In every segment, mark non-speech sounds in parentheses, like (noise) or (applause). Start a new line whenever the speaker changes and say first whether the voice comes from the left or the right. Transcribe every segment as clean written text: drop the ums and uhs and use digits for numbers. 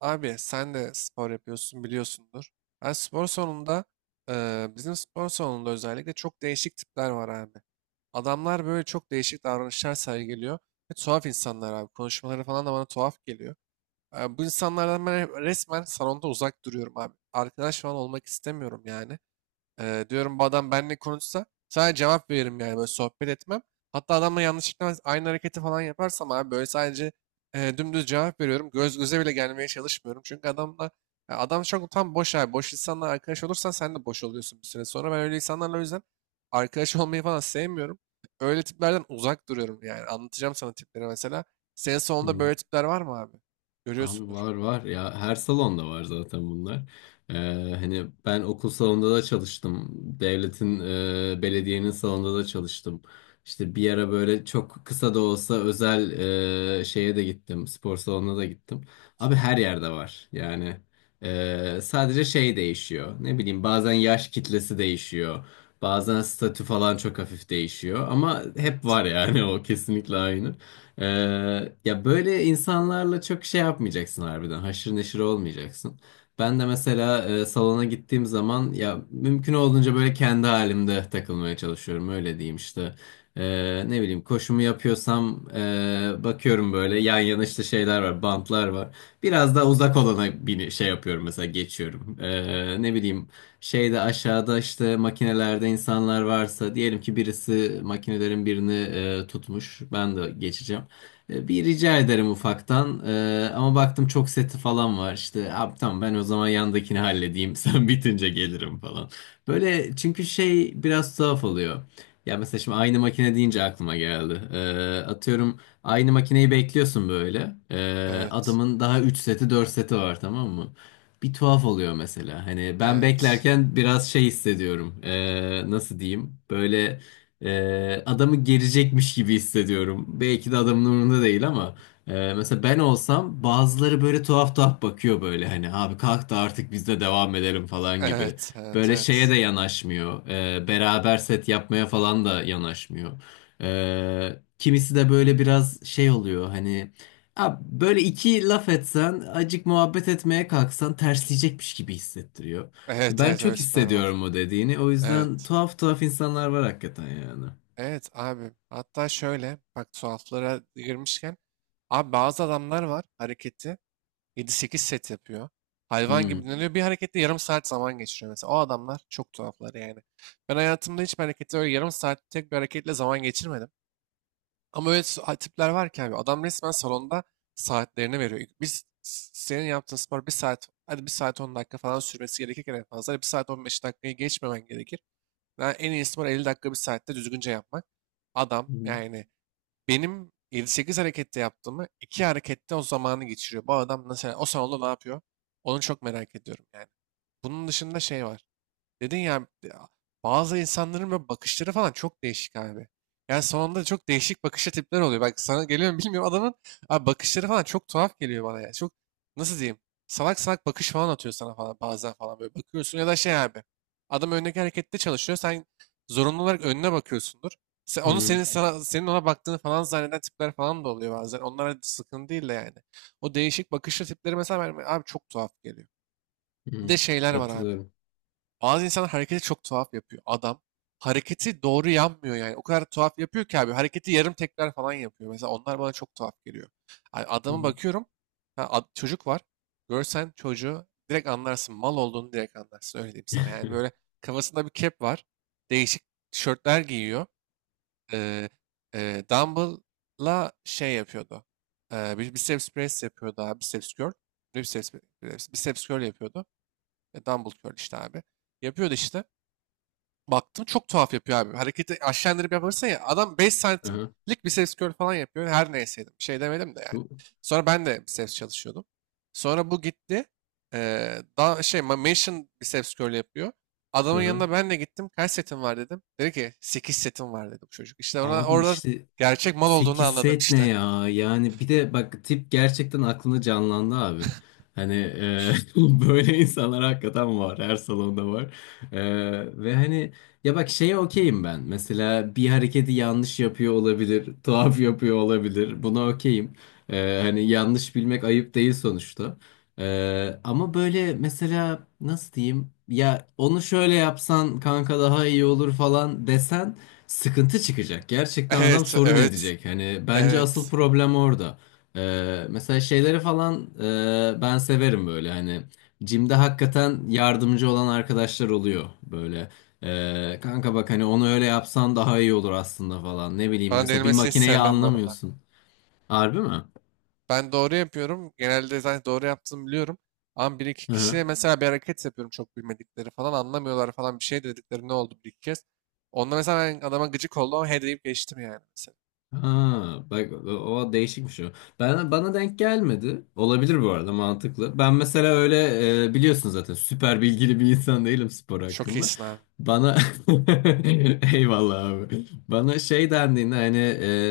right: Abi sen de spor yapıyorsun biliyorsundur. Ben spor salonunda Bizim spor salonunda özellikle çok değişik tipler var abi. Adamlar böyle çok değişik davranışlar sergiliyor. Ve tuhaf insanlar abi. Konuşmaları falan da bana tuhaf geliyor. Bu insanlardan ben resmen salonda uzak duruyorum abi. Arkadaş falan olmak istemiyorum yani. Diyorum bu adam benimle konuşsa sadece cevap veririm yani böyle sohbet etmem. Hatta adamla yanlışlıkla aynı hareketi falan yaparsam abi böyle sadece dümdüz cevap veriyorum. Göz göze bile gelmeye çalışmıyorum. Çünkü adamla Ya adam çok tam boş abi. Boş insanla arkadaş olursan sen de boş oluyorsun bir süre sonra. Ben öyle insanlarla o yüzden arkadaş olmayı falan sevmiyorum. Öyle tiplerden uzak duruyorum yani. Anlatacağım sana tipleri mesela. Senin sonunda
left: Hı.
right: böyle tipler var mı abi?
left: Abi
right: Görüyorsundur.
left: var var ya her salonda var zaten bunlar. Ee, hani ben okul salonunda da çalıştım. Devletin, belediyenin salonunda da çalıştım. İşte bir ara böyle çok kısa da olsa özel şeye de gittim. Spor salonuna da gittim. Abi her yerde var. Yani sadece şey değişiyor. Ne bileyim bazen yaş kitlesi değişiyor. Bazen statü falan çok hafif değişiyor. Ama hep
right: Evet.
left: var yani (laughs) o kesinlikle aynı. Ee, ya böyle insanlarla çok şey yapmayacaksın harbiden. Haşır neşir olmayacaksın. Ben de mesela salona gittiğim zaman ya mümkün olduğunca böyle kendi halimde takılmaya çalışıyorum. Öyle diyeyim işte. Ne bileyim koşumu yapıyorsam bakıyorum böyle yan yana işte şeyler var, bantlar var. Biraz daha uzak olana bini şey yapıyorum mesela geçiyorum. Ne bileyim şeyde aşağıda işte makinelerde insanlar varsa diyelim ki birisi makinelerin birini tutmuş. Ben de geçeceğim. Bir rica ederim ufaktan. Ama baktım çok seti falan var. İşte abi tamam ben o zaman yandakini halledeyim. (laughs) Sen bitince gelirim falan. Böyle çünkü şey biraz tuhaf oluyor. Ya mesela şimdi aynı makine deyince aklıma geldi. Atıyorum aynı makineyi bekliyorsun böyle. E,
right: Evet.
left: adamın daha 3 seti 4 seti var tamam mı? Bir tuhaf oluyor mesela. Hani ben
right: Evet.
left: beklerken biraz şey hissediyorum. Nasıl diyeyim? Böyle adamı gerecekmiş gibi hissediyorum. Belki de adamın umurunda değil ama mesela ben olsam bazıları böyle tuhaf tuhaf bakıyor böyle hani abi kalk da artık biz de devam edelim falan gibi.
right: Evet. Evet. Evet.
left: Böyle şeye
right: Evet.
left: de yanaşmıyor. Beraber set yapmaya falan da yanaşmıyor. Kimisi de böyle biraz şey oluyor hani abi böyle iki laf etsen acık muhabbet etmeye kalksan tersleyecekmiş gibi hissettiriyor. E,
right: Evet.
left: Ben çok
right: Öyle tipler var.
left: hissediyorum o dediğini. O yüzden
right: Evet.
left: tuhaf tuhaf insanlar var hakikaten yani.
right: Evet abi. Hatta şöyle bak tuhaflara girmişken abi bazı adamlar var hareketi 7-8 set yapıyor. Hayvan gibi
left: Hmm.
right: dinleniyor. Bir harekette yarım saat zaman geçiriyor mesela. O adamlar çok tuhaflar yani. Ben hayatımda hiçbir harekette öyle yarım saat tek bir hareketle zaman geçirmedim. Ama öyle tipler var ki abi adam resmen salonda saatlerini veriyor. Senin yaptığın spor bir saat hadi bir saat 10 dakika falan sürmesi gerekirken en fazla bir saat 15 dakikayı geçmemen gerekir. Ben en iyisi var 50 dakika bir saatte düzgünce yapmak. Adam
left: Hmm.
right: yani benim 7-8 harekette yaptığımı 2 harekette o zamanı geçiriyor. Bu adam nasıl o salonda ne yapıyor? Onu çok merak ediyorum yani. Bunun dışında şey var. Dedin ya bazı insanların böyle bakışları falan çok değişik abi. Yani sonunda çok değişik bakışlı tipler oluyor. Bak sana geliyor mu bilmiyorum adamın abi bakışları falan çok tuhaf geliyor bana ya. Çok nasıl diyeyim salak salak bakış falan atıyor sana falan bazen falan böyle bakıyorsun ya da şey abi. Adam öndeki harekette çalışıyor sen zorunlu olarak önüne bakıyorsundur. Onu
left: Hmm.
right: senin sana, senin ona baktığını falan zanneden tipler falan da oluyor bazen. Onlara sıkıntı değil de yani. O değişik bakışlı tipleri mesela abi çok tuhaf geliyor. Bir de
left: Hmm.
right: şeyler var abi.
left: Katılıyorum.
right: Bazı insanlar hareketi çok tuhaf yapıyor. Adam hareketi doğru yapmıyor yani. O kadar tuhaf yapıyor ki abi. Hareketi yarım tekrar falan yapıyor. Mesela onlar bana çok tuhaf geliyor. Yani
left: Hı
right: adama
left: hı.
right: bakıyorum. Ha, çocuk var. Görsen çocuğu direkt anlarsın. Mal olduğunu direkt anlarsın. Öyle diyeyim sana. Yani böyle
left: (laughs)
right: kafasında bir kep var. Değişik tişörtler giyiyor. Ee, Dumbbell'la şey yapıyordu. Bir biceps press yapıyordu abi. Biceps curl. Ne Biceps, biceps curl yapıyordu. Dumbbell curl işte abi. Yapıyordu işte baktım çok tuhaf yapıyor abi. Hareketi aşağı indirip yaparsa ya adam beş
left: Aha.
right: santimlik biceps curl falan yapıyor. Her neyseydim. Bir şey demedim de yani.
left: Bu-
right: Sonra ben de biceps çalışıyordum. Sonra bu gitti. Mansion biceps curl yapıyor. Adamın
left: aha.
right: yanına ben de gittim. Kaç setin var dedim. Dedi ki 8 setim var dedi bu çocuk. İşte orada,
left: Abi
right: orada
left: işte
right: gerçek mal olduğunu
left: 8
right: anladım
left: set ne
right: işte. (laughs)
left: ya? Yani bir de bak tip gerçekten aklına canlandı abi. Hani (laughs) böyle insanlar hakikaten var. Her salonda var. E, ve hani ya bak şeye okeyim ben. Mesela bir hareketi yanlış yapıyor olabilir. Tuhaf yapıyor olabilir. Buna okeyim. Hani yanlış bilmek ayıp değil sonuçta. Ama böyle mesela nasıl diyeyim? Ya onu şöyle yapsan kanka daha iyi olur falan desen sıkıntı çıkacak. Gerçekten adam
right: Evet,
left: sorun
right: evet,
left: edecek. Hani bence asıl
right: evet.
left: problem orada. Mesela şeyleri falan ben severim böyle hani Jim'de hakikaten yardımcı olan arkadaşlar oluyor böyle. Kanka bak hani onu öyle yapsan daha iyi olur aslında falan. Ne bileyim
right: Bana
left: mesela bir
right: denilmesini hiç
left: makineyi
right: sevmem bu arada.
left: anlamıyorsun. Harbi mi?
right: Ben doğru yapıyorum. Genelde zaten doğru yaptığımı biliyorum. Ama bir iki
left: Hı
right: kişiye
left: hı.
right: mesela bir hareket yapıyorum çok bilmedikleri falan anlamıyorlar falan bir şey dedikleri ne oldu bir iki kez. Onda mesela ben adama gıcık oldum ama he deyip geçtim yani mesela.
left: Ha, bak o değişikmiş o. Ben, bana denk gelmedi. Olabilir bu arada mantıklı. Ben mesela öyle biliyorsun zaten süper bilgili bir insan değilim spor
right: Çok
left: hakkında.
right: iyisin abi.
left: Bana (laughs) eyvallah abi. Bana şey dendiğinde hani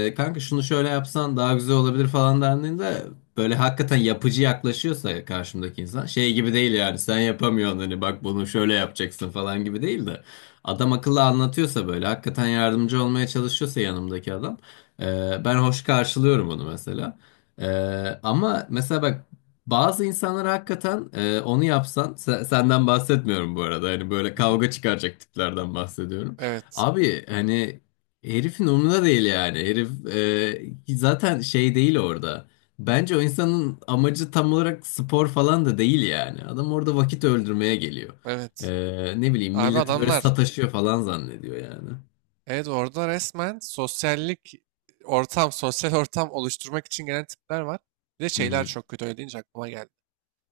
left: kanka şunu şöyle yapsan daha güzel olabilir falan dendiğinde böyle hakikaten yapıcı yaklaşıyorsa karşımdaki insan şey gibi değil yani sen yapamıyorsun hani bak bunu şöyle yapacaksın falan gibi değil de adam akıllı anlatıyorsa böyle hakikaten yardımcı olmaya çalışıyorsa yanımdaki adam ben hoş karşılıyorum onu mesela. Ama mesela bak bazı insanlar hakikaten onu yapsan senden bahsetmiyorum bu arada. Hani böyle kavga çıkaracak tiplerden bahsediyorum.
right: Evet.
left: Abi hani herifin umurunda değil yani. Herif zaten şey değil orada. Bence o insanın amacı tam olarak spor falan da değil yani. Adam orada vakit öldürmeye geliyor.
right: Evet.
left: Ne bileyim
right: Abi
left: milleti böyle
right: adamlar.
left: sataşıyor falan zannediyor yani.
right: Evet orada resmen sosyal ortam oluşturmak için gelen tipler var. Bir de
left: Hı
right: şeyler
left: hı.
right: çok kötü öyle deyince aklıma geldi.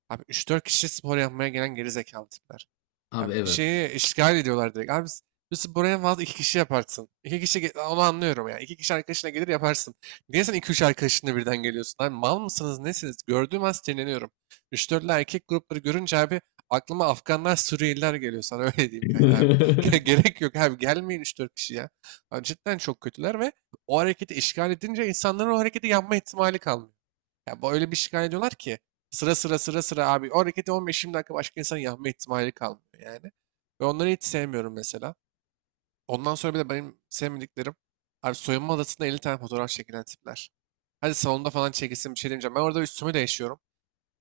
right: Abi üç dört kişi spor yapmaya gelen geri zekalı tipler.
left: Abi
right: Abi bir
left: evet.
right: şeyi işgal ediyorlar direkt. Biz buraya en fazla iki kişi yaparsın. İki kişi onu anlıyorum ya. İki kişi arkadaşına gelir yaparsın. Niye sen iki üç arkadaşınla birden geliyorsun? Abi mal mısınız nesiniz? Gördüğüm an sinirleniyorum. Üç dörtlü erkek grupları görünce abi aklıma Afganlar Suriyeliler geliyor sana (laughs) öyle diyeyim yani abi. (laughs)
left: (laughs)
right: Gerek yok abi gelmeyin üç dört kişi ya. Abi cidden çok kötüler ve o hareketi işgal edince insanların o hareketi yapma ihtimali kalmıyor. Ya bu öyle bir şikayet ediyorlar ki sıra sıra sıra sıra abi o hareketi 15-20 dakika başka insanın yapma ihtimali kalmıyor yani. Ve onları hiç sevmiyorum mesela. Ondan sonra bir de benim sevmediklerim abi soyunma odasında 50 tane fotoğraf çekilen tipler. Hadi salonda falan çekilsin bir şey demeyeceğim. Ben orada üstümü değişiyorum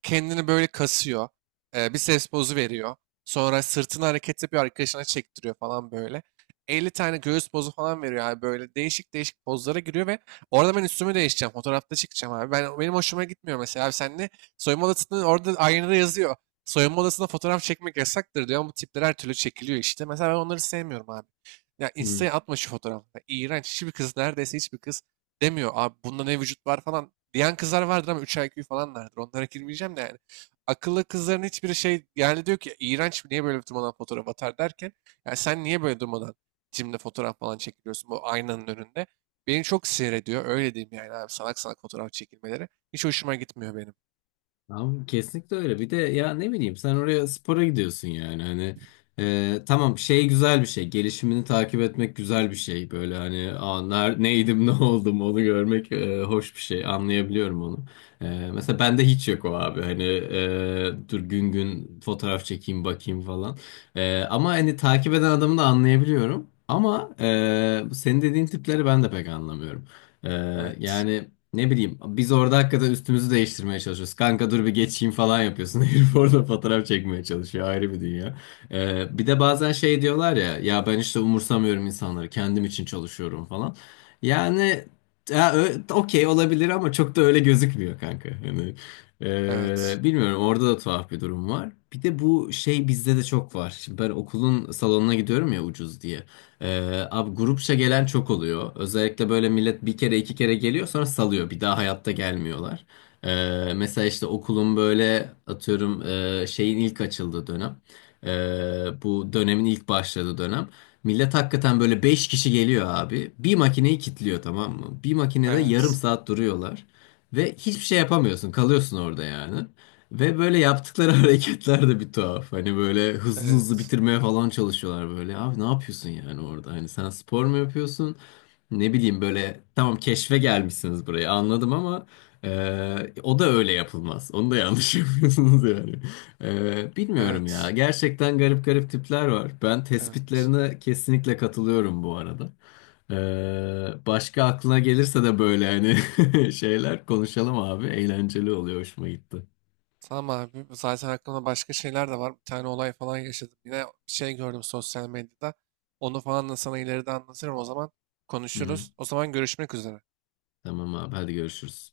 right: kendini böyle kasıyor. Biceps pozu veriyor. Sonra sırtını hareket yapıyor arkadaşına çektiriyor falan böyle. 50 tane göğüs pozu falan veriyor abi böyle değişik değişik pozlara giriyor ve orada ben üstümü değişeceğim. Fotoğrafta çıkacağım abi. Benim hoşuma gitmiyor mesela. Abi sen ne soyunma odasında orada aynada yazıyor. Soyunma odasında fotoğraf çekmek yasaktır diyor ama bu tipler her türlü çekiliyor işte. Mesela ben onları sevmiyorum abi. Ya
left: Hı.
right: Insta'ya atma şu fotoğrafı. İğrenç. Hiçbir kız Neredeyse hiçbir kız demiyor. Abi bunda ne vücut var falan. Diyen kızlar vardır ama 3 IQ falan vardır. Onlara girmeyeceğim de yani. Akıllı kızların hiçbiri şey yani diyor ki iğrenç niye böyle durmadan fotoğraf atar derken ya sen niye böyle durmadan cimde fotoğraf falan çekiliyorsun bu aynanın önünde. Beni çok sinir ediyor. Öyle diyeyim yani abi salak salak fotoğraf çekilmeleri. Hiç hoşuma gitmiyor benim.
left: Tamam, kesinlikle öyle. Bir de ya ne bileyim sen oraya spora gidiyorsun yani hani tamam şey güzel bir şey gelişimini takip etmek güzel bir şey böyle hani neydim (laughs) ne oldum onu görmek hoş bir şey anlayabiliyorum onu. Mesela bende hiç yok o abi hani dur gün gün fotoğraf çekeyim bakayım falan. Ama hani takip eden adamı da anlayabiliyorum ama bu senin dediğin tipleri ben de pek anlamıyorum. E,
right: Evet.
left: yani. Ne bileyim biz orada hakikaten üstümüzü değiştirmeye çalışıyoruz. Kanka dur bir geçeyim falan yapıyorsun. (laughs) Herif orada fotoğraf çekmeye çalışıyor. Ayrı bir dünya. Bir de bazen şey diyorlar ya ya ben işte umursamıyorum insanları kendim için çalışıyorum falan. Yani ya, okey olabilir ama çok da öyle gözükmüyor kanka. Yani,
right: Evet.
left: bilmiyorum orada da tuhaf bir durum var. Bir de bu şey bizde de çok var. Şimdi ben okulun salonuna gidiyorum ya ucuz diye. Abi grupça gelen çok oluyor. Özellikle böyle millet bir kere iki kere geliyor sonra salıyor. Bir daha hayatta gelmiyorlar. Mesela işte okulun böyle atıyorum şeyin ilk açıldığı dönem. Bu dönemin ilk başladığı dönem. Millet hakikaten böyle 5 kişi geliyor abi. Bir makineyi kilitliyor tamam mı? Bir makinede yarım
right: Evet.
left: saat duruyorlar. Ve hiçbir şey yapamıyorsun. Kalıyorsun orada yani. Ve böyle yaptıkları (laughs) hareketler de bir tuhaf. Hani böyle hızlı hızlı
right: Evet.
left: bitirmeye falan çalışıyorlar böyle. Abi ne yapıyorsun yani orada? Hani sen spor mu yapıyorsun? Ne bileyim böyle tamam keşfe gelmişsiniz buraya anladım ama o da öyle yapılmaz. Onu da yanlış (laughs) yapıyorsunuz yani. Bilmiyorum ya.
right: Evet.
left: Gerçekten garip garip tipler var. Ben
right: Evet.
left: tespitlerine kesinlikle katılıyorum bu arada. Başka aklına gelirse de böyle hani (laughs) şeyler konuşalım abi. Eğlenceli oluyor. Hoşuma gitti.
right: Tamam abi. Zaten aklımda başka şeyler de var. Bir tane olay falan yaşadım. Yine bir şey gördüm sosyal medyada. Onu falan da sana ileride anlatırım o zaman.
left: Hı hı.
right: Konuşuruz. O zaman görüşmek üzere.
left: Tamam abi hadi görüşürüz.